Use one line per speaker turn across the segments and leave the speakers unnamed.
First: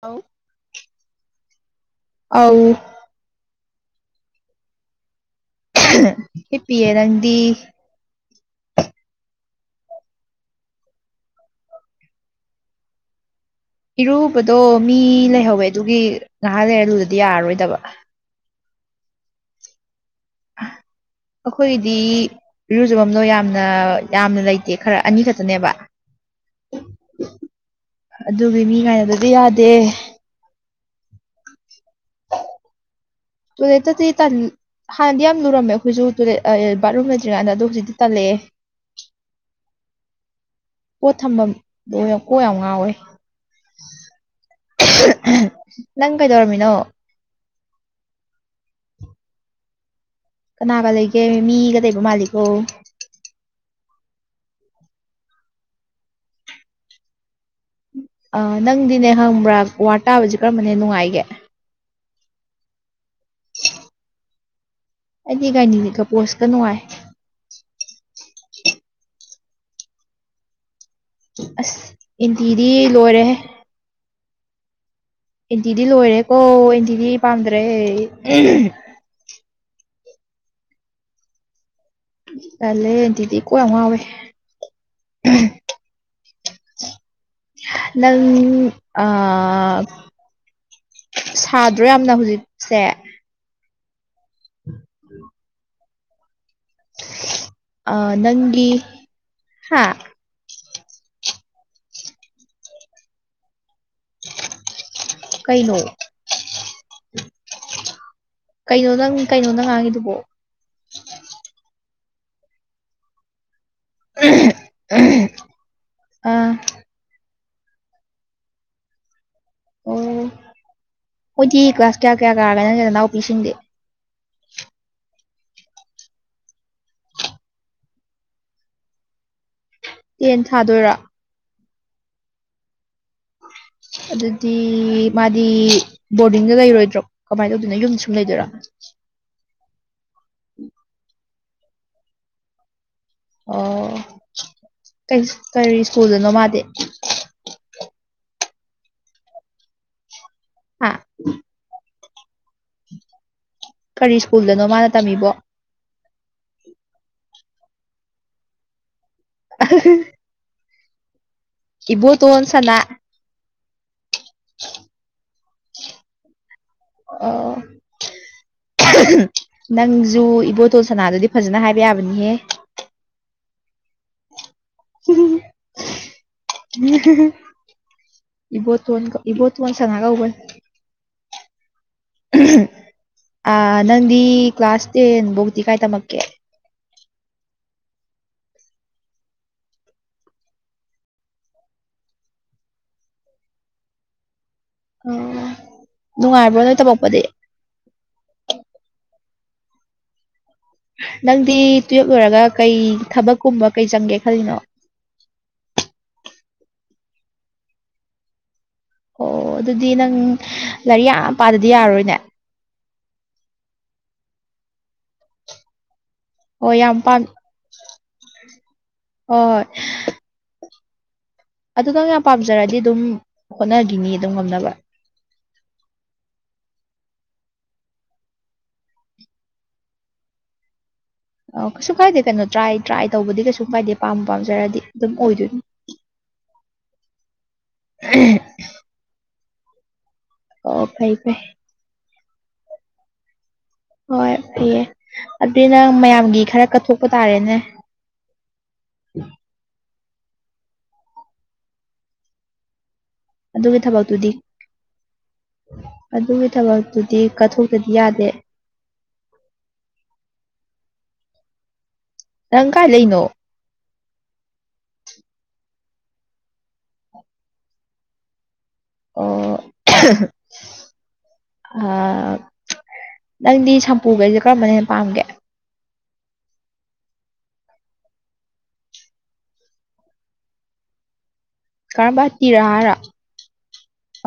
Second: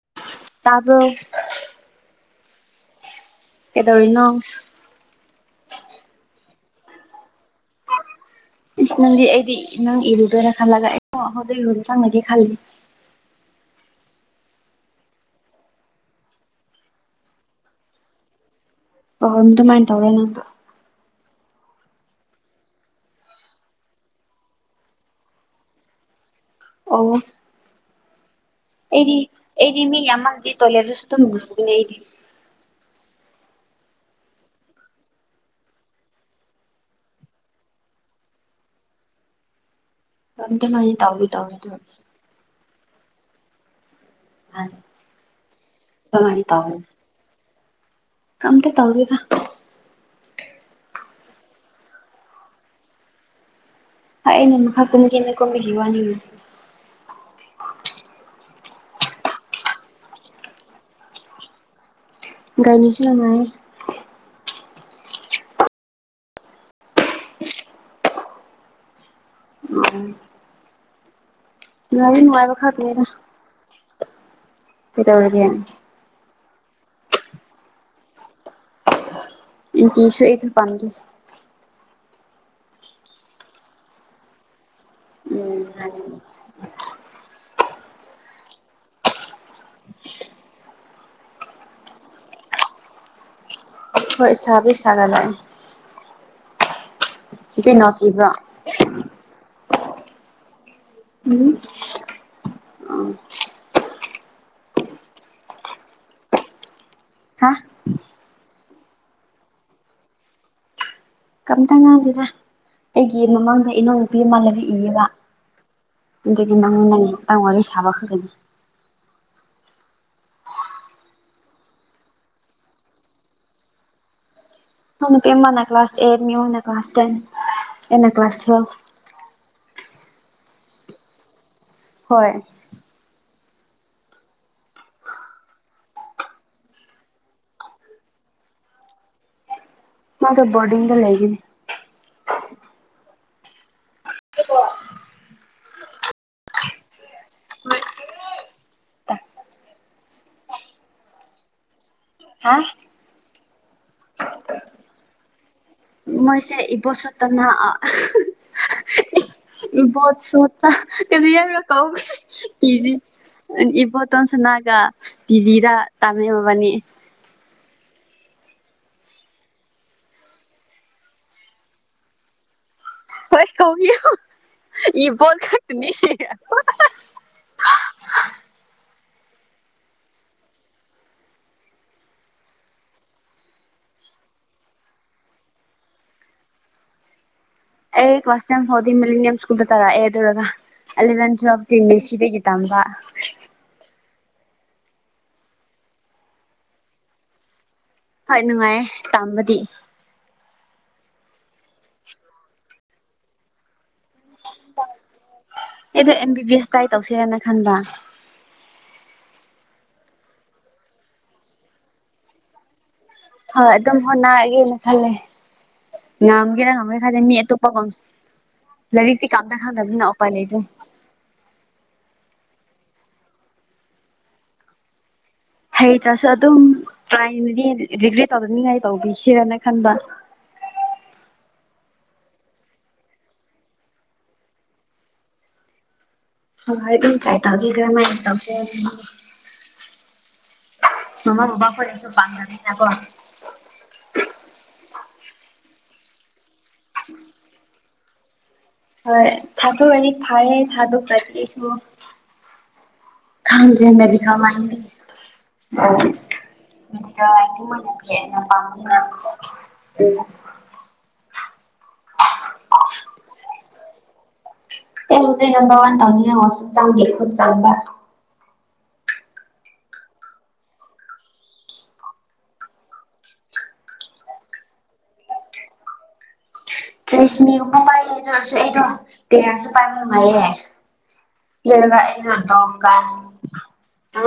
ꯑꯧ
ꯇꯥꯔꯕꯣ꯫
ꯑꯧ꯫
ꯀꯩꯗꯧꯔꯤꯅꯣ?
[unintelligible] ꯍꯤꯞꯄꯤꯌꯦ ꯅꯪꯗꯤ
ꯏꯁ ꯅꯪꯗꯤ ꯑꯩꯗꯤ ꯅꯪ ꯏꯔꯨꯗꯣꯏꯔꯥ ꯈꯜꯂꯒꯥ ꯑꯩꯗꯣ ꯍꯧꯖꯤꯛ ꯔꯨꯝ ꯆꯪꯉꯒꯦ ꯈꯜꯂꯤ
ꯏꯔꯨꯕꯗꯣ ꯃꯤ ꯂꯩꯍꯧꯋꯦ ꯑꯗꯨꯒꯤ ꯉꯥꯏꯍꯥꯛ ꯂꯩꯔꯥ ꯂꯨꯗꯥꯗꯤ ꯌꯥꯔꯔꯣꯏꯗꯕ
ꯑꯣꯍꯣꯝ ꯗꯨꯃꯥꯏꯟ ꯇꯧꯔꯣ ꯅꯪꯕ
[inaudible] ꯑꯈꯣꯏꯗꯤ ꯏꯔꯨꯖꯕꯝꯅꯣ ꯌꯥꯝꯅ ꯌꯥꯝꯅ ꯂꯩꯇꯦ ꯈꯔ ꯑꯅꯤ ꯈꯛꯇꯅꯦꯕ [inaudible]
ꯑꯧꯋꯣ
ꯑꯗꯨꯒꯤ ꯃꯤ
ꯑꯩꯗꯤ
ꯉꯥꯏꯅꯕꯗꯤ ꯌꯥꯗꯦ
ꯑꯩꯗꯤ ꯃꯤ ꯌꯥꯝꯃꯜꯗꯤ ꯇꯣꯏꯂꯦꯁꯨ ꯗꯨꯝ ꯂꯨꯕꯅꯦ ꯑꯩꯗꯤ
ꯇꯣꯏꯂꯦꯠꯇꯥꯗꯤ ꯇꯜ ꯍꯥꯟꯅꯗꯤ ꯌꯥꯝ ꯂꯨꯔꯝꯃꯦ ꯑꯈꯣꯏꯖꯨ ꯇꯣꯏꯂꯦꯠ ꯑꯥ ꯕꯥꯠꯔꯨꯝ ꯂꯩꯇ꯭ꯔꯤꯀꯥꯟꯗ ꯑꯗꯣ ꯍꯨꯖꯤꯛꯇꯤ ꯇꯜꯂꯛꯑꯦ
[unintelligible]
ꯄꯣꯠ
ꯇꯧꯕꯨ
ꯊꯝꯐꯝ
ꯇꯧꯔꯥꯗꯨ
ꯂꯣꯏ ꯀꯣꯛ ꯌꯥꯝ ꯉꯥꯎꯋꯦ
ꯅꯍꯥꯟ
[unintelligible] ꯅꯪ
ꯑꯗꯨꯃꯥꯏꯅ
ꯀꯩꯗꯧꯔꯝꯃꯤꯅꯣ
ꯀꯝꯇꯥ ꯇꯧꯗꯦꯗ
ꯀꯅꯥꯒꯥ ꯂꯩꯒꯦ ꯃꯤꯒꯥ ꯂꯩꯕ ꯃꯥꯜꯂꯤꯀꯣ
ꯍꯥꯏꯅ ꯃꯈꯥ ꯀꯨꯝꯒꯦꯅ ꯀꯨꯝꯕꯒꯤ ꯋꯥꯅꯤꯅꯦ
ꯑꯥ ꯅꯪꯗꯤꯅꯦ ꯈꯪꯕ꯭ꯔꯥ ꯋꯥꯔꯠ ꯇꯥꯕꯖꯤ ꯀꯔꯝꯕꯅ ꯍꯦꯟ ꯅꯨꯡꯉꯥꯏꯒꯦ
ꯒꯥꯏꯅꯤꯁꯨ ꯅꯨꯡꯉꯥꯏ
ꯑꯩꯗꯤ ꯒꯥꯏꯅꯤꯒꯥ ꯀꯄꯣꯠꯁꯀꯥ ꯅꯨꯡꯉꯥꯏ
[unintelligible]
ꯑꯁ
ꯅꯨꯡꯉꯥꯏꯕꯩ ꯅꯨꯡꯉꯥꯏꯕ
ꯑꯦꯟꯇꯤꯗꯤ
ꯈꯛꯇꯅꯤꯗ
ꯂꯣꯏꯔꯦꯍꯦ
ꯀꯩꯗꯧꯔꯒꯦ
ꯗꯤ ꯂꯣꯏꯔꯦꯀꯣ ꯑꯦꯟꯇꯤꯗꯤ ꯄꯥꯝꯗ꯭ꯔꯦ ꯎꯝ
ꯑꯦꯟꯇꯤꯁꯨ ꯑꯩꯁꯨ ꯄꯥꯝꯗꯦ
ꯇꯜꯂꯦ ꯑꯦꯟꯇꯤꯗꯤ ꯀꯣꯛ ꯌꯥꯝ ꯉꯥꯎꯋꯦ
[unintelligible]
ꯅꯪ ꯑꯥ ꯁꯥꯗ꯭ꯔꯣ ꯌꯥꯝꯅ ꯍꯨꯖꯤꯛꯁꯦ
ꯑꯈꯣꯏ ꯁꯥꯕꯨꯗꯤ ꯁꯥꯒꯠ ꯂꯥꯛꯑꯦ ꯅꯨꯄꯤ ꯅꯣꯡ
ꯑꯥ
ꯆꯨꯕ꯭ꯔꯣ
ꯅꯪꯒꯤ ꯍꯥꯥ
ꯎꯝ
ꯀꯩꯅꯣ
ꯍꯥ
ꯀꯩꯅꯣ ꯅꯪ ꯀꯩꯅꯣ ꯅꯪ ꯉꯥꯡꯉꯤꯗꯨꯕꯣ
ꯀꯝꯇꯥ ꯉꯥꯡꯗꯦꯗ ꯑꯩꯒꯤ ꯃꯃꯥꯡꯗꯩ ꯏꯅꯥꯎ ꯅꯨꯄꯤ ꯃꯥ ꯂꯥꯔꯤꯛ ꯏꯌꯦꯕ
ꯑꯥ
ꯑꯗꯨꯗꯤ ꯅꯪ ꯅꯪꯒꯤ ꯃꯇꯥꯡ ꯋꯥꯔꯤ ꯁꯥꯕ ꯈꯛꯇꯥꯅꯤ
ꯑꯣ ꯍꯣꯏꯗꯤ ꯀ꯭ꯂꯥꯁ ꯀꯌꯥ ꯀꯌꯥ ꯀꯥꯔꯒꯦ ꯅꯪꯒꯤ ꯅꯅꯥꯎꯄꯤꯁꯤꯡꯗꯤ
ꯐꯥꯎ ꯅꯨꯄꯤ ꯑꯃꯅ ꯀ꯭ꯂꯥꯁ ꯑꯦꯠ ꯃꯤꯌꯣꯅ ꯀ꯭ꯂꯥꯁ ꯇꯦꯟ ꯑꯩꯅ ꯀ꯭ꯂꯥꯁ ꯊꯨꯌꯦꯜꯐ
ꯇꯦꯟ ꯊꯥꯗꯣꯏꯔꯣ
ꯍꯣꯏ
ꯑꯗꯨꯗꯤ ꯃꯥꯗꯤ ꯕꯣꯔꯗꯤꯡꯗꯥ ꯂꯩꯔꯣꯏꯗ꯭ꯔꯣ ꯀꯃꯥꯏꯟ ꯇꯧꯗꯣꯏꯅꯣ ꯌꯨꯝꯗꯥ ꯁꯨꯝ ꯂꯩꯗꯣꯏꯔꯣ
ꯃꯥꯗꯣ ꯕꯣꯔꯗꯤꯡꯗꯥ ꯂꯩꯒꯅꯤ
ꯑꯣ ꯀꯩꯁ ꯀꯔꯤ ꯁ꯭ꯀꯨꯜꯗꯅꯣ ꯃꯥꯗꯤ
ꯉꯥꯏꯈꯣꯍꯦ
ꯍꯥꯥ
ꯍꯥ
ꯀꯔꯤ ꯁ꯭ꯀꯨꯜꯗꯅꯣ ꯃꯥꯅ ꯇꯝꯃꯤꯕꯣ
ꯃꯣꯏꯁꯦ ꯏꯕꯣ ꯁꯣꯠꯇꯅ ꯏꯕꯣꯁꯣꯠ
ꯏꯕꯣꯇꯣꯟ ꯁꯅꯥ
[unintelligible] ꯏꯕꯣꯠꯇꯣꯟ ꯁꯨꯅꯥꯗ ꯇꯤꯖꯤꯗ ꯇꯥꯝꯃꯦ ꯃꯣꯕꯥꯏꯅꯤ
ꯑꯣ ꯅꯪꯖꯨ ꯏꯕꯣꯇꯣꯟ ꯁꯅꯥꯗꯨꯗꯤ ꯐꯖꯅ ꯍꯥꯏꯕ ꯌꯥꯕꯅꯤꯍꯦ
[unintelligible]
ꯏꯕꯣꯇꯣꯟ ꯏꯕꯣꯇꯣꯟ ꯁꯅꯥ ꯀꯧꯕꯅꯦ ꯑꯥ ꯅꯪꯗꯤ ꯀ꯭ꯂꯥꯁ ꯇꯦꯟꯐꯧꯗꯤ ꯀꯥꯏ ꯇꯝꯃꯛꯀꯦ
ꯑꯩ ꯀꯂꯥꯁ ꯇꯦꯟꯐꯧꯗꯤ ꯃꯤꯂꯤꯅꯤꯌꯝ ꯁ꯭ꯀꯨꯜꯗ ꯇꯧꯔꯛꯑꯦ ꯑꯗꯨꯔꯣꯒ ꯑꯦꯂꯚꯦꯟ ꯇꯨꯋꯦꯜꯕ ꯇꯤ ꯃꯦꯁꯤꯗꯒꯤ ꯇꯝꯕ
ꯑꯣ ꯅꯨꯡꯉꯥꯏꯕ꯭ꯔꯣ ꯅꯣꯏ ꯇꯝꯃꯛꯄꯗꯤ
ꯍꯣꯏ ꯅꯨꯡꯉꯥꯏꯌꯦ ꯇꯝꯕꯗꯤ
ꯅꯪꯗꯤ ꯇꯨꯋ꯭ꯜꯞ ꯂꯣꯏꯔꯒ ꯀꯩ ꯊꯕꯛꯀꯨꯝꯕ ꯀꯩ ꯆꯪꯒꯦ ꯈꯜꯂꯤꯅꯣ
ꯑꯩꯗꯣ M B B S try ꯇꯧꯁꯦꯔꯅ ꯈꯟꯕ
ꯑꯣ ꯑꯗꯨꯗꯤ ꯅꯪ ꯂꯥꯏꯔꯤꯛ ꯌꯥꯝ ꯄꯥꯗꯗꯤ ꯌꯥꯔꯔꯣꯏꯅꯦ
ꯍꯣꯏ ꯑꯗꯨꯝ ꯍꯣꯠꯅꯔꯒꯦꯅ ꯈꯜꯂꯦ ꯉꯝꯒꯦꯔꯥ
ꯍꯣꯏ ꯌꯥꯝ
ꯉꯝꯃꯣꯗ
ꯄꯥꯝ
ꯈꯪꯗꯦ ꯃꯤ ꯑꯇꯣꯞꯄꯒꯨꯝ ꯂꯥꯏꯔꯤꯛꯇꯤ ꯀꯦꯝꯗ
ꯍꯣꯏ
ꯈꯪꯗꯕꯅꯤꯅ ꯎꯄꯥꯏ ꯂꯩꯇ꯭ꯔꯦ
ꯑꯗꯨ ꯅꯪ ꯌꯥꯝ ꯄꯥꯝꯖꯔꯗꯤ ꯑꯗꯨꯝ ꯍꯣꯠꯅꯒꯤꯅꯤ ꯑꯗꯨꯝ ꯉꯝꯅꯕ
ꯍꯩꯇ꯭ꯔꯁꯨ ꯑꯗꯨꯝ ꯇ꯭ꯔꯥꯏꯅꯗꯤ ꯔꯤꯒ꯭ꯔꯦꯠ ꯇꯧꯗꯅꯤꯡꯉꯥꯏ ꯇꯧꯕꯤꯁꯤꯔꯅ ꯈꯟꯕ
ꯑꯧ ꯀꯩꯁꯨ ꯀꯥꯏꯗꯦ ꯀꯩꯅꯣ ꯇ꯭ꯔꯥꯏ ꯇ꯭ꯔꯥꯏ ꯇꯧꯕꯗꯤ ꯀꯩꯁꯨ ꯀꯥꯏꯗꯦ ꯄꯥꯝꯕꯨ ꯄꯥꯝꯖꯔꯗꯤ ꯑꯗꯨꯝ ꯑꯣꯏꯗꯣꯏꯅꯤ
[unintelligible]
ꯑꯣ ꯐꯩ ꯐꯩ
ꯃꯃꯥ ꯕꯕꯥ ꯍꯣꯏꯅꯁꯨ ꯄꯥꯝꯖꯕꯅꯤꯅꯥ ꯀꯣ
ꯍꯣꯏ ꯐꯩꯌꯦ ꯑꯗꯨꯗꯤ ꯅꯪ ꯃꯌꯥꯝꯒꯤ ꯈꯔ ꯀꯠꯊꯣꯛꯄ ꯇꯥꯔꯦꯅꯦ
ꯍꯣꯏ ꯊꯥꯗꯣꯛꯑꯗꯤ ꯐꯩꯌꯦ ꯊꯥꯗꯣꯛꯇ꯭ꯔꯗꯤ ꯑꯩꯁꯨ
[inaudible]
ꯈꯪꯗ꯭ꯔꯦ
ꯊꯕꯛꯇꯨꯗꯤ
ꯃꯦꯗꯤꯀꯦꯜ ꯂꯥꯏꯟꯗꯤ
ꯑꯗꯨꯒꯤ
ꯃꯦꯗꯤꯀꯦꯜ
ꯊꯕꯛꯇꯨꯗꯤ
ꯂꯥꯏꯟꯗꯤ
ꯀꯠꯊꯣꯛꯇꯗꯤ
ꯃꯣꯏꯅ
ꯌꯥꯗꯦ
ꯍꯦꯟꯅ ꯄꯥꯝꯕ [unintelligible]
ꯅꯪ ꯀꯥꯏ ꯂꯩꯅꯣ
ꯑꯩ ꯍꯧꯖꯤꯛ ꯅꯝꯕꯔ ꯋꯥꯟ ꯇꯧꯅꯤꯡꯉꯦ ꯋꯥꯁꯔꯨꯝ ꯆꯪꯉꯨꯒꯦ ꯈꯨꯠ ꯆꯥꯝꯕ
ꯑꯣ ꯅꯪꯗꯤ ꯁꯝꯄꯨꯈꯩꯁꯦ ꯀꯔꯝꯕꯅ ꯍꯦꯟꯅ ꯄꯥꯝꯒꯦ
ꯇ꯭ꯔꯦꯁꯃꯤꯒꯨꯝꯕ ꯄꯥꯏꯌꯦ ꯑꯗꯨ ꯑꯣꯏꯔꯁꯨ ꯑꯩꯗꯣ ꯇꯦꯌꯥꯔꯁꯨ ꯄꯥꯏꯕ ꯅꯨꯡꯉꯥꯏꯌꯦ
ꯀꯔꯝꯕ ꯇꯤꯔꯥ ꯍꯥꯏꯔꯣ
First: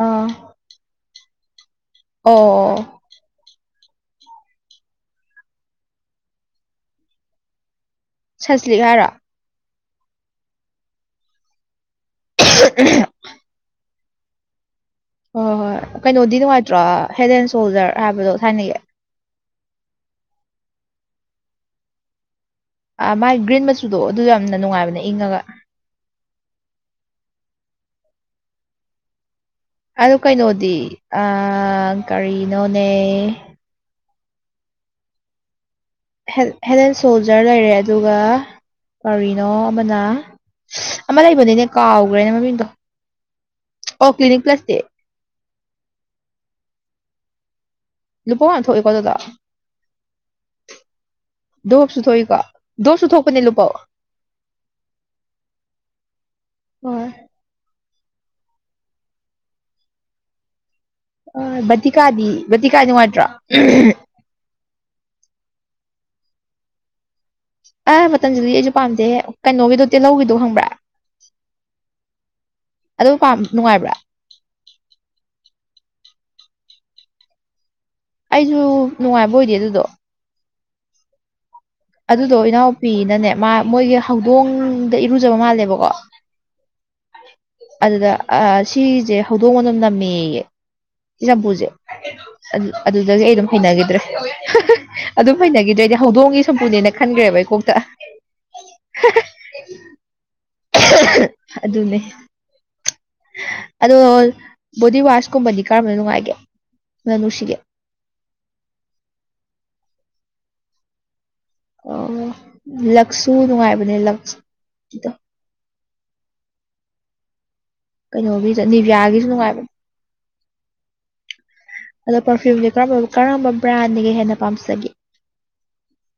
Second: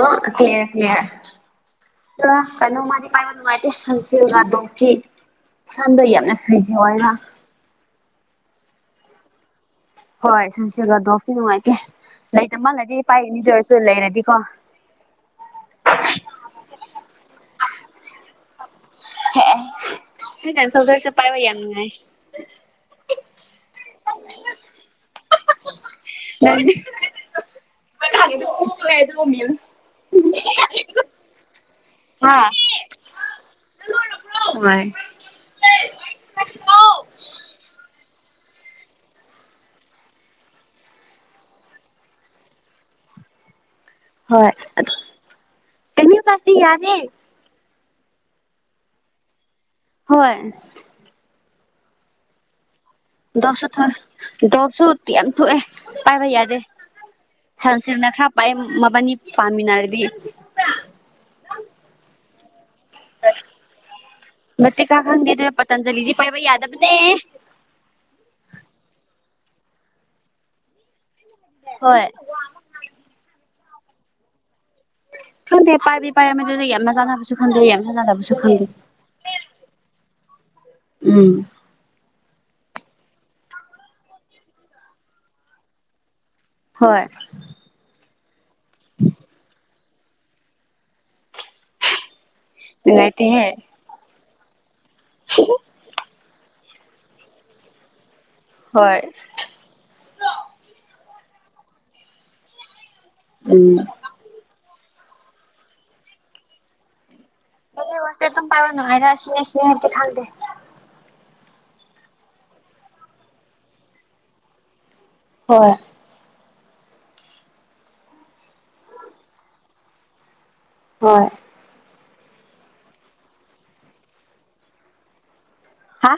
ꯑꯥ
ꯀꯩꯅꯣ
ꯑꯣ
ꯃꯥꯗꯤ ꯄꯥꯏꯕ ꯅꯨꯡꯉꯥꯏꯇꯦ ꯁꯟꯖꯤꯜꯒꯥ ꯗꯣꯞꯀꯤ ꯁꯝꯗꯣ ꯌꯥꯝꯅ ꯐ꯭ꯔꯤꯖꯤ ꯑꯣꯏꯕ
ꯁꯟꯁ꯭ꯂꯤꯛ ꯍꯥꯏꯔꯣ
ꯍꯣꯏ ꯁꯟꯁꯤꯜꯒ ꯗꯣꯞꯇꯤ ꯅꯨꯡꯉꯥꯏꯇꯦ ꯂꯩꯇꯕ ꯂꯩꯔꯗꯤ ꯄꯥꯏꯒꯤꯅꯤ ꯑꯗꯨ ꯑꯣꯏꯔꯁꯨ ꯂꯩꯔꯗꯤꯀꯣ
ꯍꯣꯏ ꯍꯣꯏ ꯀꯩꯅꯣꯗꯤ ꯅꯨꯡꯉꯥꯏꯇ꯭ꯔꯣ ꯍꯦꯗ ꯑꯦꯟ ꯁꯣꯜꯗꯔ ꯍꯥꯏꯕꯗꯣ ꯊꯥꯏꯅꯒꯤ
ꯍꯦ ꯍꯦꯗ ꯑꯦꯟ ꯁꯣꯜꯗꯔꯁꯦ ꯄꯥꯏꯕ ꯌꯥꯝ ꯅꯨꯡꯉꯥꯏꯌꯦ
ꯑ ꯃꯥꯏ ꯒ꯭ꯔꯤꯟ ꯃꯆꯨꯗꯣ ꯑꯗꯨꯗꯣ ꯌꯥꯝꯅ ꯅꯨꯡꯉꯥꯏꯕꯅꯦ ꯏꯪꯉꯒ
[unintelligible]
ꯑꯗꯨ ꯀꯩꯅꯣꯗꯤ ꯑ ꯀꯔꯤꯅꯣꯅꯦ
ꯋꯥꯏ [unintelligible]
ꯍꯦꯗ ꯍꯦꯗ ꯑꯦꯟ ꯁꯣꯜꯖꯔ ꯂꯩꯔꯦ ꯑꯗꯨꯒ ꯀꯔꯤꯅꯣ ꯑꯃꯅ ꯑꯃ ꯂꯩꯕꯅꯤꯅꯦ ꯀꯥꯎꯒ꯭ꯔꯦꯅꯦ ꯃꯃꯤꯡꯗꯣ ꯑꯣ ꯀ꯭ꯂꯤꯅꯤꯛ
ꯍꯣꯏ
ꯄ꯭ꯂꯁꯇꯤ
ꯑꯗꯨ ꯑꯅꯤ ꯕꯁꯇꯤ ꯌꯥꯗꯦ
ꯂꯨꯄꯧ ꯌꯥꯝ ꯊꯣꯛꯏꯀꯣ ꯑꯗꯨꯗꯣ
ꯍꯣꯏ
ꯗꯣꯞꯁꯨ ꯊꯣꯛꯏꯀꯣ ꯗꯣꯞꯁꯨ ꯊꯣꯛ
ꯗꯣꯞꯁꯨ ꯊꯣꯑꯦ ꯗꯣꯞꯁꯨ ꯇꯤ ꯌꯥꯝ ꯊꯣꯛꯑꯦ ꯄꯥꯏꯕ ꯌꯥꯗꯦ
ꯍꯣꯏ
ꯁꯟꯁꯤꯜꯛꯅ ꯈꯔ ꯄꯩ ꯃꯕꯥꯅꯤ ꯄꯥꯃꯤꯟꯅꯔꯗꯤ
ꯑꯥ ꯕꯇꯤꯀꯗꯤ ꯕꯇꯤꯀꯥꯗꯤ ꯅꯨꯡꯉꯥꯏꯇ꯭ꯔꯣ
ꯕꯇꯤꯀ ꯈꯪꯗꯦ ꯑꯗꯣ ꯄꯇꯟꯖꯂꯤꯗꯤ ꯄꯥꯏꯕ ꯌꯥꯗꯕꯅꯦ
ꯑꯥ ꯄꯇꯟꯖꯂꯤ ꯑꯩꯁꯨ ꯄꯥꯝꯗꯦ ꯀꯩꯅꯣꯒꯤꯗꯣ ꯇꯤꯜꯍꯧꯒꯤꯗꯣ ꯈꯪꯕ꯭ꯔꯥ
ꯍꯣꯏ
ꯑꯗꯨ ꯄꯥꯝ ꯅꯨꯡꯉꯥꯏꯕ꯭ꯔꯥ
ꯈꯪꯗꯦ ꯄꯥꯏꯕꯤ ꯄꯥꯏ ꯃꯗꯨ ꯌꯥꯝ ꯆꯥꯟꯅꯥꯕꯁꯨ ꯈꯪꯗꯦ ꯌꯥꯝ ꯆꯥꯟꯅꯕ
ꯑꯩꯖꯨ ꯅꯨꯡꯉꯥꯏꯕ ꯑꯣꯏꯗꯦ ꯑꯗꯨꯗꯣ
ꯎꯝ
ꯑꯗꯨꯗꯣ ꯏꯅꯥꯎꯄꯤꯅꯅꯦ ꯃꯥ ꯃꯣꯏꯒꯤ ꯍꯧꯗꯣꯡꯗ ꯏꯔꯨꯖꯕ ꯃꯥꯜꯂꯦꯕꯀꯣ
ꯍꯣꯏ
ꯑꯗꯨꯗ ꯑ ꯁꯤꯁꯦ ꯍꯧꯗꯣꯡ ꯃꯅꯝ ꯅꯝꯃꯦꯌꯦ ꯁꯤ ꯆꯝꯄꯨꯖꯦ ꯑꯗꯨ ꯑꯗꯨꯗꯒꯤ ꯑꯩ
ꯅꯨꯡꯉꯥꯏꯇꯦꯍꯦ
ꯑꯗꯨꯝ ꯍꯩꯅꯒꯤꯗ꯭ꯔꯦ ꯍꯥ ꯍꯥ ꯑꯗꯨꯝ ꯍꯩꯅꯒꯤꯗ꯭ꯔꯦ ꯑꯩꯗꯤ ꯍꯧꯗꯣꯡꯒꯤ ꯁꯝꯄꯨꯅꯦꯅ ꯈꯟꯒ꯭ꯔꯦꯕꯦ ꯑꯩ ꯀꯣꯛꯇ
ꯍꯣꯏ
ꯑꯗꯨꯅꯦ
ꯎꯝ
ꯑꯗꯣ ꯕꯣꯗꯤ ꯋꯥꯁꯀꯨꯝꯕꯗꯤ ꯀꯔꯝꯕꯅ ꯅꯨꯡꯉꯥꯏꯒꯦ ꯃꯅꯝ ꯅꯨꯡꯁꯤꯒꯦ
ꯕꯣꯗꯤ ꯋꯥꯁꯇꯤ ꯑꯗꯨꯝ ꯄꯥꯏꯕ ꯅꯨꯡꯉꯥꯏꯅ ꯑꯁꯤ ꯑꯁꯤꯔꯗꯤ ꯈꯪꯗꯦ
ꯑꯣ ꯂꯛꯁꯨ ꯅꯨꯡꯉꯥꯏꯕꯅꯦ ꯂꯛꯁ ꯗꯣ
ꯍꯣꯏ
ꯀꯩꯅꯣꯒꯤꯁꯨ ꯅꯤꯕꯤꯌꯥꯒꯤꯁꯨ ꯅꯨꯡꯉꯥꯏꯕꯅꯦ
ꯍꯣꯏ
ꯑꯗꯣ ꯄꯔꯐ꯭ꯌꯨꯝꯖꯦ ꯀꯔꯝꯕ ꯀꯔꯝꯕ ꯕ꯭ꯔꯥꯟꯅ ꯍꯦꯟꯅ ꯄꯥꯝꯖꯒꯦ
ꯍꯥ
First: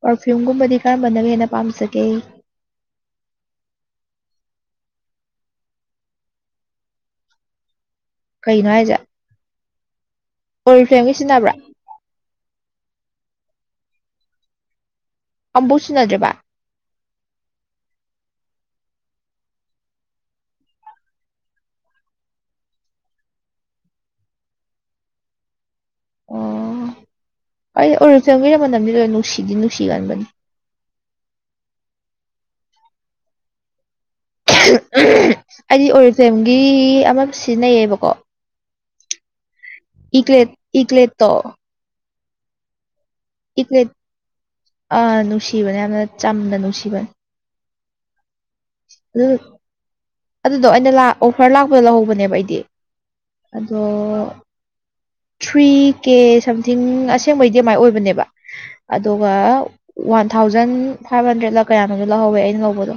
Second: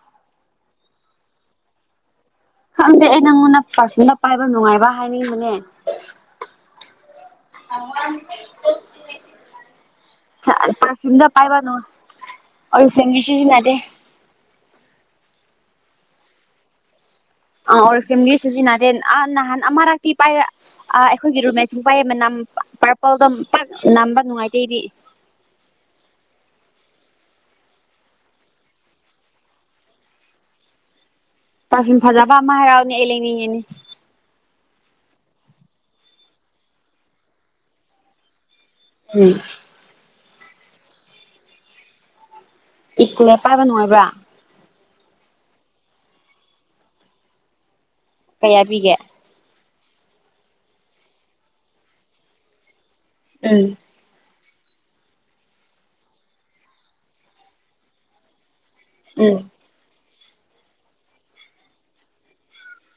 ꯄꯔꯐ꯭ꯌꯨꯝꯒꯨꯝꯕꯗꯤ ꯀꯔꯝꯕꯅ ꯍꯦꯟꯅ ꯄꯥꯝꯖꯒꯦ
ꯈꯪꯗꯦ ꯑꯩ ꯅꯪꯉꯣꯟꯗ ꯄꯔꯐ꯭ꯌꯨꯝꯒ ꯄꯥꯏꯕ ꯅꯨꯡꯉꯥꯏꯕ ꯍꯥꯏꯅꯤꯡꯕꯅꯦ ꯍꯪꯉꯣꯏ
ꯀꯩꯅꯣ ꯍꯥꯏꯁꯦ
ꯑ
ꯑꯣꯔꯤꯐ꯭ꯂꯦꯝꯒꯤ
ꯄꯔꯐ꯭ꯌꯨꯝꯒ
ꯁꯤꯖꯤꯟꯅꯕ꯭ꯔꯥ
ꯄꯥꯏꯕ ꯅꯨ ꯑꯣꯔꯤꯐ꯭ꯂꯦꯝꯒꯤ ꯁꯤꯁꯤꯟꯅꯗꯦ
ꯑꯝꯕꯨ ꯁꯤꯖꯤꯟꯅꯗ꯭ꯔꯤꯕ
ꯑꯥ ꯑꯣꯔꯤꯐ꯭ꯔꯦꯝꯒꯤ ꯐꯦ ꯁꯤꯖꯤꯅꯦꯟ ꯅꯍꯥꯟ ꯑꯃꯔꯛꯇꯤ ꯄꯥꯏ ꯑ ꯑꯩꯈꯣꯏꯒꯤ ꯔꯨꯝꯃꯦꯠꯁꯦ ꯅꯨꯄꯥ ꯌꯥꯝ ꯅꯝꯕ ꯄꯔꯄꯜꯗꯣ ꯄꯠ ꯅꯝꯕ ꯅꯨꯡꯉꯥꯏꯇꯦ ꯑꯩꯗꯤ
ꯑꯣ ꯑꯩ ꯑꯔꯤ ꯐ꯭ꯂꯦꯝꯒꯤ ꯃꯅꯝꯗꯤ ꯂꯣꯏ ꯅꯨꯡꯁꯤꯗꯤ ꯅꯨꯡꯁꯤꯒꯟꯕꯅꯤ
ꯄꯔꯐ꯭ꯌꯨꯝ ꯐꯖꯕ ꯑꯃ ꯍꯥꯏꯔꯛꯎꯅꯦ ꯑꯩ ꯂꯩꯅꯤꯡꯉꯦꯅꯦ
ꯑꯩꯗꯤ ꯑꯣꯔꯤꯐ꯭ꯂꯦꯝꯒꯤ ꯑꯃ ꯁꯤꯖꯤꯟꯅꯩꯌꯦꯕꯀꯣ
ꯎꯝ꯫
ꯏꯀꯂꯦꯠ ꯏꯀꯂꯦꯠ ꯇꯣ
ꯏꯀꯂꯦꯠ
ꯏꯀꯂꯦꯠ ꯑꯥ ꯅꯨꯡꯁꯤꯕꯅꯦ ꯌꯥꯝꯅ ꯆꯝꯅ ꯅꯨꯡꯁꯤꯕ
ꯀꯌꯥ ꯄꯤꯒꯦ
ꯑꯗꯨ ꯑꯗꯨꯗꯣ ꯑꯩꯅ ꯂꯥꯛ ꯑꯣꯐꯔ ꯂꯥꯛꯄꯗ ꯂꯧꯍꯧꯕꯅꯦꯕ ꯑꯩꯗꯤ
ꯎꯝ
ꯑꯗꯣ ꯊ꯭ꯔꯤ ꯀꯦ ꯁꯝꯊꯤꯡ ꯑꯁꯦꯡꯕꯩꯗꯤ ꯑꯗꯨ ꯃꯥꯏ ꯑꯣꯏꯕꯅꯦꯕ ꯑꯗꯨꯒ
ꯎꯝ
ꯋꯥꯟ ꯊꯥꯎꯖꯟ ꯐꯥꯏꯚ ꯍꯟꯗ꯭ꯔꯦꯗꯂ ꯀꯌꯥꯅꫭꯝꯃ ꯂꯧꯍꯧꯋꯦ ꯑꯩꯅ ꯂꯧꯕꯗꯣ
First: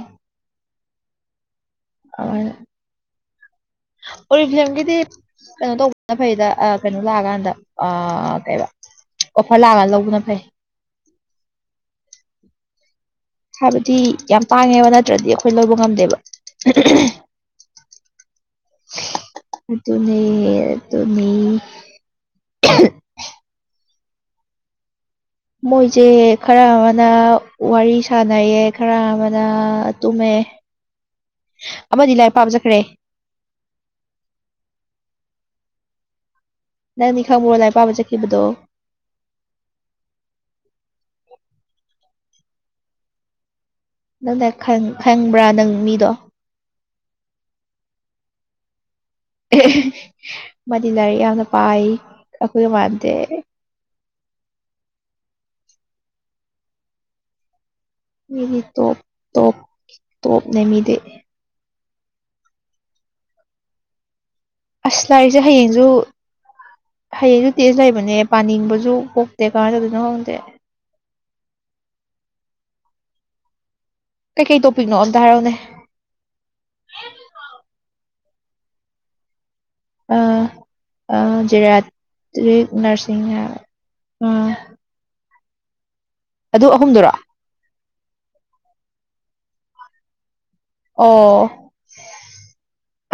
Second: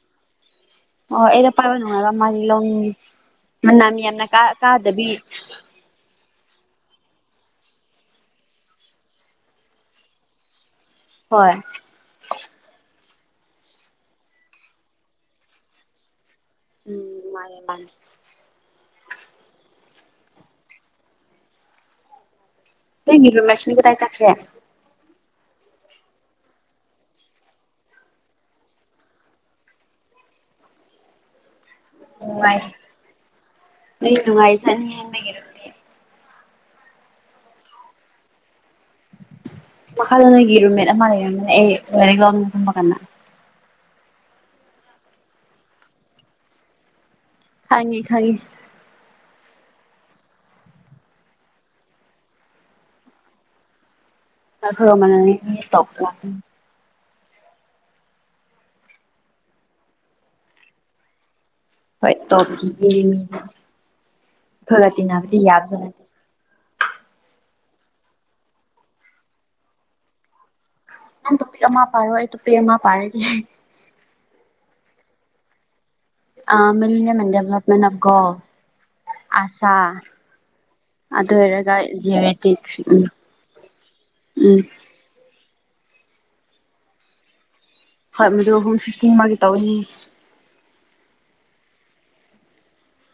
ꯑꯣ ꯑꯩꯩꯅ ꯄꯥꯕ ꯅꯨꯡꯉꯥꯏꯕ ꯃꯥꯔꯤ
ꯑꯗꯨꯃꯥꯏꯅ
ꯂꯧꯅꯤꯉꯦ ꯃꯨꯟꯅ ꯃꯤ ꯌꯥꯝꯅ ꯀ ꯀꯥꯗꯕꯤ
ꯑ ꯐꯩꯗ ꯑ ꯀꯩꯅꯣ ꯂꯥꯛꯒꯥꯟꯗ ꯑ ꯀꯩꯕ ꯑꯣꯐꯔ ꯂꯥꯛꯑꯒ ꯂꯧꯕꯅ ꯐꯩ
ꯍꯣꯏ
[inaudible] ꯍꯥꯏꯕꯗꯤ ꯌꯥꯝ ꯇꯥꯡꯉꯦꯕ ꯅꯠꯇ꯭ꯔꯥꯗꯤ ꯑꯩꯈꯣꯏ ꯂꯧꯕ ꯉꯝꯗꯦꯕ
ꯎꯝ ꯃꯥꯅꯦ ꯃꯥꯅꯦ
ꯑꯗꯨꯅꯦ ꯑꯗꯨꯅꯦ
ꯅꫭꯏꯒꯤ ꯔꯨꯝꯃꯦꯠꯁꯤꯡ ꯀꯗꯥꯥꯏ ꯆꯠꯈ꯭ꯔꯦ
ꯃꯣꯏꯁꯦ ꯈꯔꯥ ꯑꯃꯅ ꯋꯥꯔꯤ ꯁꯥꯟꯅꯩꯌꯦ ꯈꯔꯥ ꯑꯃꯅ ꯇꯨꯝꯃꯦ [inaudible] ꯑꯃꯗꯤ ꯂꯥꯏꯔꯤꯛ ꯄꯥꯕ
ꯅꯨꯡꯉꯥꯏ
ꯆꯠꯈ꯭ꯔꯦ
ꯅꯪ ꯅꯨꯡꯉꯥꯏ ꯖꯥꯠꯅꯤꯍꯦ ꯅꯪꯒꯤꯗꫭ
ꯅꯪꯅꯤ ꯈꯪꯕ꯭ꯔꫭ ꯂꯥꯏꯔꯤꯛ ꯄꯥꯕ ꯆꯠꯈꯤꯕꯗꯣ
ꯃꯈꯥꯗ ꯅꯣꯏꯒꯤ ꯔꯨꯝꯃꯦꯠ ꯑꯃ ꯂꯩꯔꯝꯕꯅꯦ ꯑꯩ [unintelligible] ꯀꯟꯅ
ꯅꯪꯗꯥꯏ ꯈꯪ ꯈꯪꯕ꯭ꯔꯥ ꯅꯪ ꯃꯤꯗꯣ
ꯈꯥꯡꯉꯦ ꯈꯥꯡꯉꯦ
ꯃꯥꯗꯤ ꯂꯥꯏꯔꯤꯛ ꯌꯥꯝꯅ ꯄꯥꯏ ꯑꯩꯈꯣꯏꯒ ꯃꯥꯟꯗꯦ
ꯑꯩꯈꫭꯏꯒ ꯃꯥꯟꯅꯅꯤ ꯇꯧ ꯇꯥꯏ
ꯃꯤꯗꯤ ꯇꯣꯞ ꯇꯣꯞ ꯇꯣꯞꯅꯦ ꯃꯤꯗꯤ
ꯍꫭꯏ ꯇꯣꯞꯒꯤ ꯃꯤ ꯃꯤꯅꯤ ꯑꯩꯈꯣꯏꯒ
ꯑꯁ
ꯇꯤꯟꯅꯕꯗꯤ
ꯂꯥꯏꯔꯤꯛꯁꯦ
ꯌꯥꯕꯖꯥꯠ
ꯍꯌꯦꯡꯁꯨ
ꯅꯠꯇꯦ
ꯍꯌꯦꯡꯁꯨ ꯇꯦꯖ ꯂꯩꯕꯅꯦ ꯄꯥꯅꯤꯡꯕꯁꯨ ꯄꫭꯛꯇꯦ ꯀꯃꯥꯏ ꯇꯧꯗꫭꯏꯅꯣ ꯈꯪꯗꯦ
ꯅꯪ ꯇꫭꯄꯤꯛ ꯑꯃ ꯄꯥꯏꯔꫭ ꯑꯩ ꯇꫭꯄꯤꯛ ꯑꯃ ꯄꯥꯏꯔꯒꯦ
ꯀꯩ ꯀꯩ ꯇꯣꯄꯤꯛꯅꯣ ꯑꯝꯇ ꯍꯥꯏꯔꯛꯎꯅꯦ
ꯑ ꯃꯤꯅꯤꯌꯝ ꯑꯦꯟꯗ ꯗꯦꯕꯂꯞꯃꯦꯟ ꯑꫭꯐ ꯒꯣꯜ ꯑꯁꯥ
ꯑ ꯑ
ꯑꯗꯨ ꯑꯣꯏꯔꯒ
geriatric
genetics three um
nursing ꯑ
ꯎꯝ꯫
ꯑꯗꯨ ꯑꯍꯨꯝꯗꯨꯔꯣ
ꯍꯣꯏ ꯃꯗꯨꯨꯝ ꯑꯍꯨꯝ ꯐꯤꯐꯇꯤꯟ ꯃꯥꯒꯤ ꯇꯧꯋꯤ ꯍꯥꯏꯌꯦ
ꯑꯣ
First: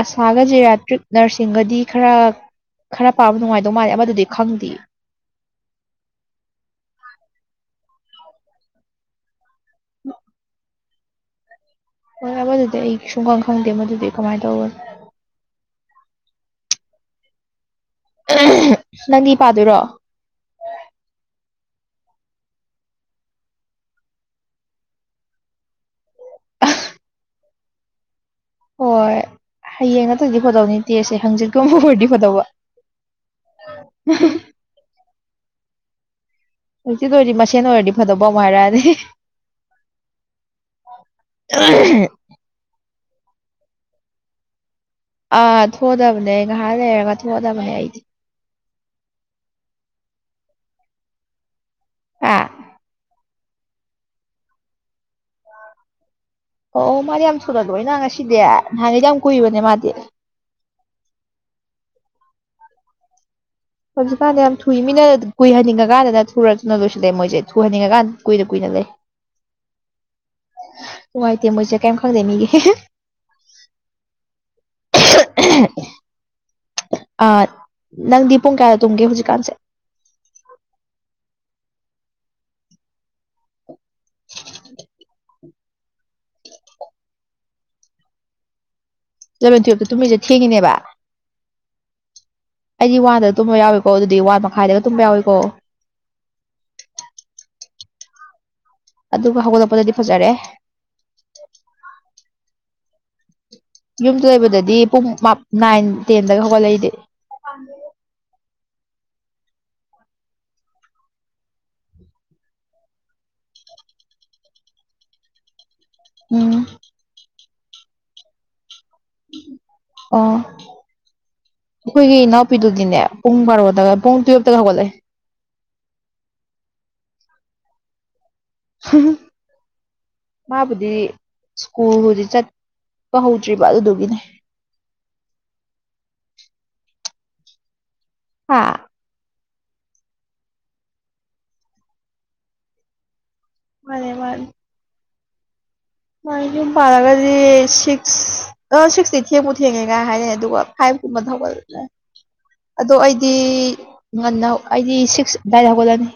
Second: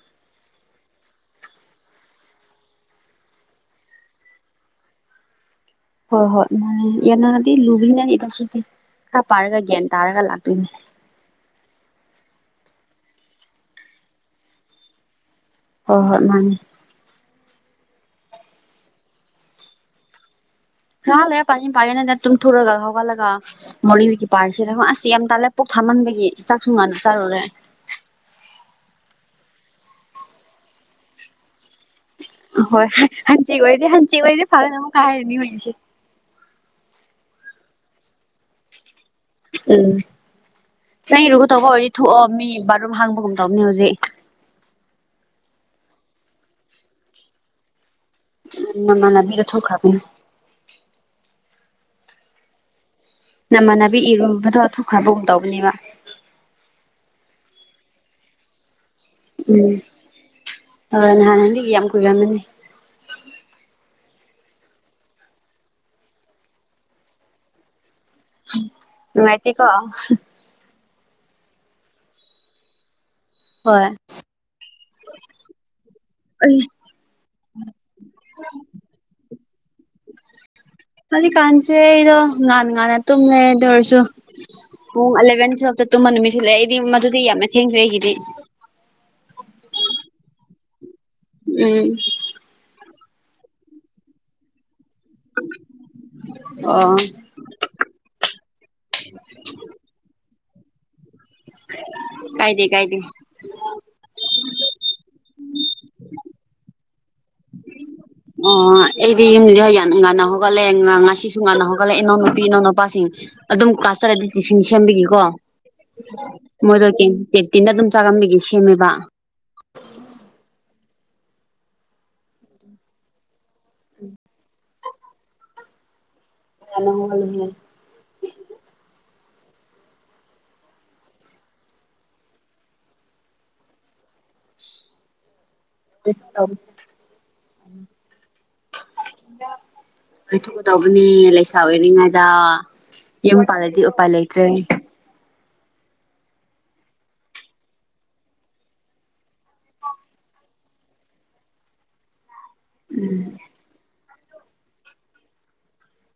ꯑꯁꯥꯒ ꯖꯦꯔꯌꯥꯇ꯭ꯔꯤꯛ ꯅꯔꯁꯤꯡꯒꯗꯤ ꯈꯔ ꯈꯔꯥ ꯄꯥꯕ ꯅꯨꯡꯉꯥꯏꯗꯧ ꯃꯥꯜꯂꯦ ꯑꯃꯗꯨꯗꯤ ꯈꯪꯗꯦ
ꯍꯣꯏ ꯍꯣꯏ ꯃꯥꯅꯦ ꯌꯥꯅꯔꯗꯤ ꯂꯨꯕꯩꯅꯅꯤꯗ ꯁꯤꯗꯤ ꯈꯔ ꯄꯥꯔꯒ ꯒ꯭ꯌꯥꯟ ꯇꯥꯔꯒ ꯂꯥꯛꯇꯣꯏꯅꯦ
ꯍꯣꯏ ꯑꯝꯗꯨꯗꯤ ꯑꯩ ꯁꯨꯡꯈꯪ ꯈꯪꯗꯦ ꯃꯗꯨꯗꯤ ꯀꯃꯥꯏ ꯇꯧꯔ
ꯍꯣꯏ ꯍꯣꯏ ꯃꯥꯅꯤ
ꯅꯪꯗꯤ ꯄꯥꯗꯣꯏꯔꯣ
ꯉꯍꯥꯛ ꯂꯩꯔꯥ ꯄꯥꯅꯤ ꯄꯥꯒꯦꯅ ꯇꯨꯝꯊꫭꯛꯔꯒ ꯍꯧꯒꯠꯂꯒ ꯋꯥꯔꯤ ꯄꯥꯁꯤꯔꯥ ꯑꯁ ꯌꯥꯝ ꯇꯥꯜꯂꯦ ꯄꯨꯛ ꯊꯟꯃꯟꯕꯒꯤ ꯆꯥꯛꯁꯨꯨ ꯉꯥꯟꯅ ꯆꯥꯔꯨꯔꯦ
ꯍꯣꯏ ꯍꯌꯦꯡ ꯅꯠꯇ꯭ꯔꯗꯤ ꯐꯥꯗꯧꯅꯦ ꯇꯦꯁꯇꯁꯦ ꯍꯪꯆꯤꯠꯀꯨꯝꯕ ꯑꯣꯏꯔꯗꯤ ꯐꯗꯧꯕ
ꯍꯣꯏ ꯍꯥꯡꯆꯤꯠ ꯑꯣꯏꯔꯗꯤ ꯍꯥꯡꯆꯤꯠ ꯑꯣꯏꯔꯗꯤ ꯐꯒꯗꯕꯥ ꯃꯨꯛ ꯀꯥꯏ ꯍꯥꯏꯔꯗꯤ ꯍꯣꯏꯁꯦ
ꯍꯧꯖꯤꯛ ꯑꯣꯏꯔꯗꯤ ꯃꯁꯦꯟ ꯑꯣꯏꯔꯗꯤ ꯐꯗꯧꯕ ꯑꯃꯨꯛ ꯍꯥꯏꯔ꯭
ꯎꯝ ꯅꯪꯒꯤꯗꯨꯕꯨ ꯇꯧꯕꯥ ꯍꯧꯔꯥꯗꯤ ꯊꯣꯛꯑꯣ ꯃꯤ ꯄꯥꯟ ꯑꯗꯨꯝ ꯍꯥꯡꯕꯒꯨꯝ ꯇꯧꯕꯅꯦ ꯍꯧꯖꯤꯛ
ꯑꯥ ꯊꯣꯛꯑꯗꯕꯅꯦ ꯉꯥꯍꯥꯛ ꯂꯩꯔꯒ ꯊꯣꯛꯑꯗꯕꯅꯦ ꯑꯩꯗꯤ
ꯅꯥꯃꯟꯅꯕꯤ ꯒꯥ ꯊꯣꯛꯈꯔ꯭ꯕꯅꯦ
ꯍꯥ
ꯅꯃꯥꯟꯅꯕꯤ ꯏꯔꯨꯕꯗꯣ ꯊꯣꯛꯈ꯭ꯔꯕꯒꯨꯝ ꯇꯧꯕꯅꯦꯕ
ꯑꯣ ꯃꯥꯗꯤ ꯌꯥꯝ ꯊꯨꯅ ꯂꯣꯏꯅ ꯉꯁꯤꯗꯤ ꯅꯥꯍꯥꯟꯉꯩꯗꯤ ꯌꯥꯝ ꯀꯨꯏꯕꯅꯦ
ꯎꯝ
ꯃꯥꯗꯤ
ꯍꯣꯏ ꯅꯍꯥꯟꯒꯩꯏ ꯌꯥꯝ ꯀꯨꯏꯔꯝꯃꯅꯤ
ꯍꯧꯖꯤꯛꯀꯥꯟꯗ ꯌꯥꯝ ꯊꯨꯏ ꯃꯤꯅ ꯀꯨꯏꯍꯟꯅꯤꯡꯉꯀꯥꯟꯗꯅ ꯊꯨꯅ ꯊꯨꯅ ꯂꯣꯏꯁꯤꯜꯂꯦ ꯃꯣꯏꯁꯦ ꯊꯨꯍꯟꯅꯤꯡꯉꯀꯥꯟ ꯀꯨꯏꯅ ꯀꯨꯏꯅ ꯂꯩ
ꯅꯨꯡꯉꯥꯏꯇꯦꯀꯣ
ꯅꯨꯡꯉꯥꯏꯇꯦ ꯃꯣꯏꯁꯦ ꯀꯦꯝ ꯈꯪꯗꯦ ꯃꯤꯒꯤ
ꯍꯣꯏ
ꯑ ꯅꯪꯗꯤ ꯄꯨꯡ ꯀꯌꯥꯗ ꯇꯨꯝꯒꯦ ꯍꯧꯖꯤꯛꯀꯥꯟꯁꯦ
ꯍꯧꯖꯤꯛꯀꯥꯟꯁꯦ ꯑꯩꯗꯣ ꯉꯥꯟ ꯉꯥꯟꯅ ꯇꯨꯝꯃꯦ ꯇ ꯑꯣꯏꯔꯁꯨ ꯄꯨꯡ ꯑꯦꯂꯚꯦꯟ ꯇꯨꯋꯜꯕꯇ ꯇꯨꯝꯕ ꯅꯨꯃꯤꯠ ꯂꯩꯑꯦ ꯑꯩꯗꯤ ꯃꯗꯨꯗꯤ ꯌꯥꯝꯅ ꯊꯦꯡꯈ꯭ꯔꯦ ꯑꯩꯒꯤꯗꯤ
ꯑꯦꯂꯚꯦꯟ ꯇꯨꯌꯦꯜꯞꯇ ꯇꯨꯝꯃꯤꯁꯦ ꯊꯦꯡꯉꯤꯅꯦꯕ
ꯎꯝ
ꯑꯩꯗꯤ ꯋꯥꯟꯗ ꯇꯨꯝꯕ ꯌꯥꯎꯋꯦꯀꯣ ꯑꯗꯨꯗꯤ ꯋꯥꯟ ꯃꯈꯥꯏꯗꯒ ꯇꯨꯝꯕ ꯌꯥꯎꯋꯤ
ꯑꯣ
ꯑꯗꯨꯕꯨ ꯍꯧꯒꯠꯂꯛꯄꯗꯗꯤ ꯐꯖꯔꯦ
ꯀꯥꯏꯗꯦ ꯀꯥꯏꯗꯦ
ꯌꯨꯝꯗ ꯂꯩꯕꯗꯗꯤ ꯄꯨꯡ ꯃꯥꯞ ꯅꯥꯏꯟ ꯇꯦꯟꯗꯒ ꯍꯧꯒꯠꯂꯦ ꯑꯩꯗꯤ [unintelligible]
ꯑꯣ ꯑꯩꯗꯤ ꯌꯨꯝꯗ ꯌꯥꯝ ꯉꯥꯟꯅ ꯍꯧꯒꯠꯂꯦ ꯉꯁꯤꯁꯨ ꯉꯥꯟꯅ ꯍꯧꯒꯠꯂꯦ ꯏꯅꯎꯅꯨꯄꯤ ꯏꯅꯥꯎꯅꯨꯄꯥꯁꯤꯡ ꯑꯗꯨꯝ ꯀꯂ꯭ꯥꯁ ꯆꯠꯂꯗꯤ ꯇꯤꯐꯤꯟ ꯁꯦꯝꯕꯤꯒꯤꯀꯣ
ꯎꯝ
ꯃꯣꯏꯗꯣ ꯀꯦꯟ ꯀꯦꯟꯇꯤꯟꯗ ꯑꯗꯨꯝ ꯆꯥꯔꯝꯕꯤꯒꯤ ꯁꯦꯝꯃꯦꯕ
ꯑꯣ ꯑꯩꯈꯣꯏꯒꯤ ꯏꯅꯥꯎꯄꯤꯗꯨꯗꯤꯅꯦ ꯄꯨꯡ ꯕꯥꯔꯣꯗꯒ ꯄꯨꯡ ꯇꯨꯌꯦꯜꯞꯇꯒ ꯍꯧꯒꯠꯂꯦ
ꯌꯥꯝꯅ [unintelligible]
[unintelligible] ꯃꯥꯕꯨꯗꯤ ꯁ꯭ꯀꯨꯜꯕꯨꯗꯤ ꯆꯠꯄ ꯍꯧꯗ꯭ꯔꯤꯕ ꯑꯗꯨꯗꯨꯒꯤꯅꯦ
[unintelligible]
ꯍꯥꯥ
[unintelligible] ꯗꯧꯕꯅꯦ ꯂꯩꯁꯥ ꯑꯣꯏꯔꯤꯉꯩꯗ ꯌꯨꯝ ꯄꯜꯂꯥꯗꯤ ꯎꯄꯥꯏ
ꯃꯥꯅꯦ
ꯂꯩꯇ꯭ꯔꯦ
ꯍꯣꯏ ꯌꯨꯝ ꯄꯜꯂꯒꯗꯤ ꯁꯤꯛꯁ ꯑ ꯁꯤꯛꯁꯇꯤ ꯊꯦꯡꯕꯨ ꯊꯦꯡꯉꯦꯒꯥꯏ ꯍꯥꯏꯅꯩ ꯑꯗꯨꯒ ꯐꯥꯏꯚ ꯃꯇꯨꯡ ꯑꯣꯏꯕꯁꯨ ꯌꯥꯏ ꯑꯗꯣ ꯑꯩꯗꯤ ꯉꯟꯅ ꯑꯩꯗꯤ ꯁꯤꯛꯁ ꯑꯗꯥꯏ ꯍꯧꯒꯠꯂꯅꯤ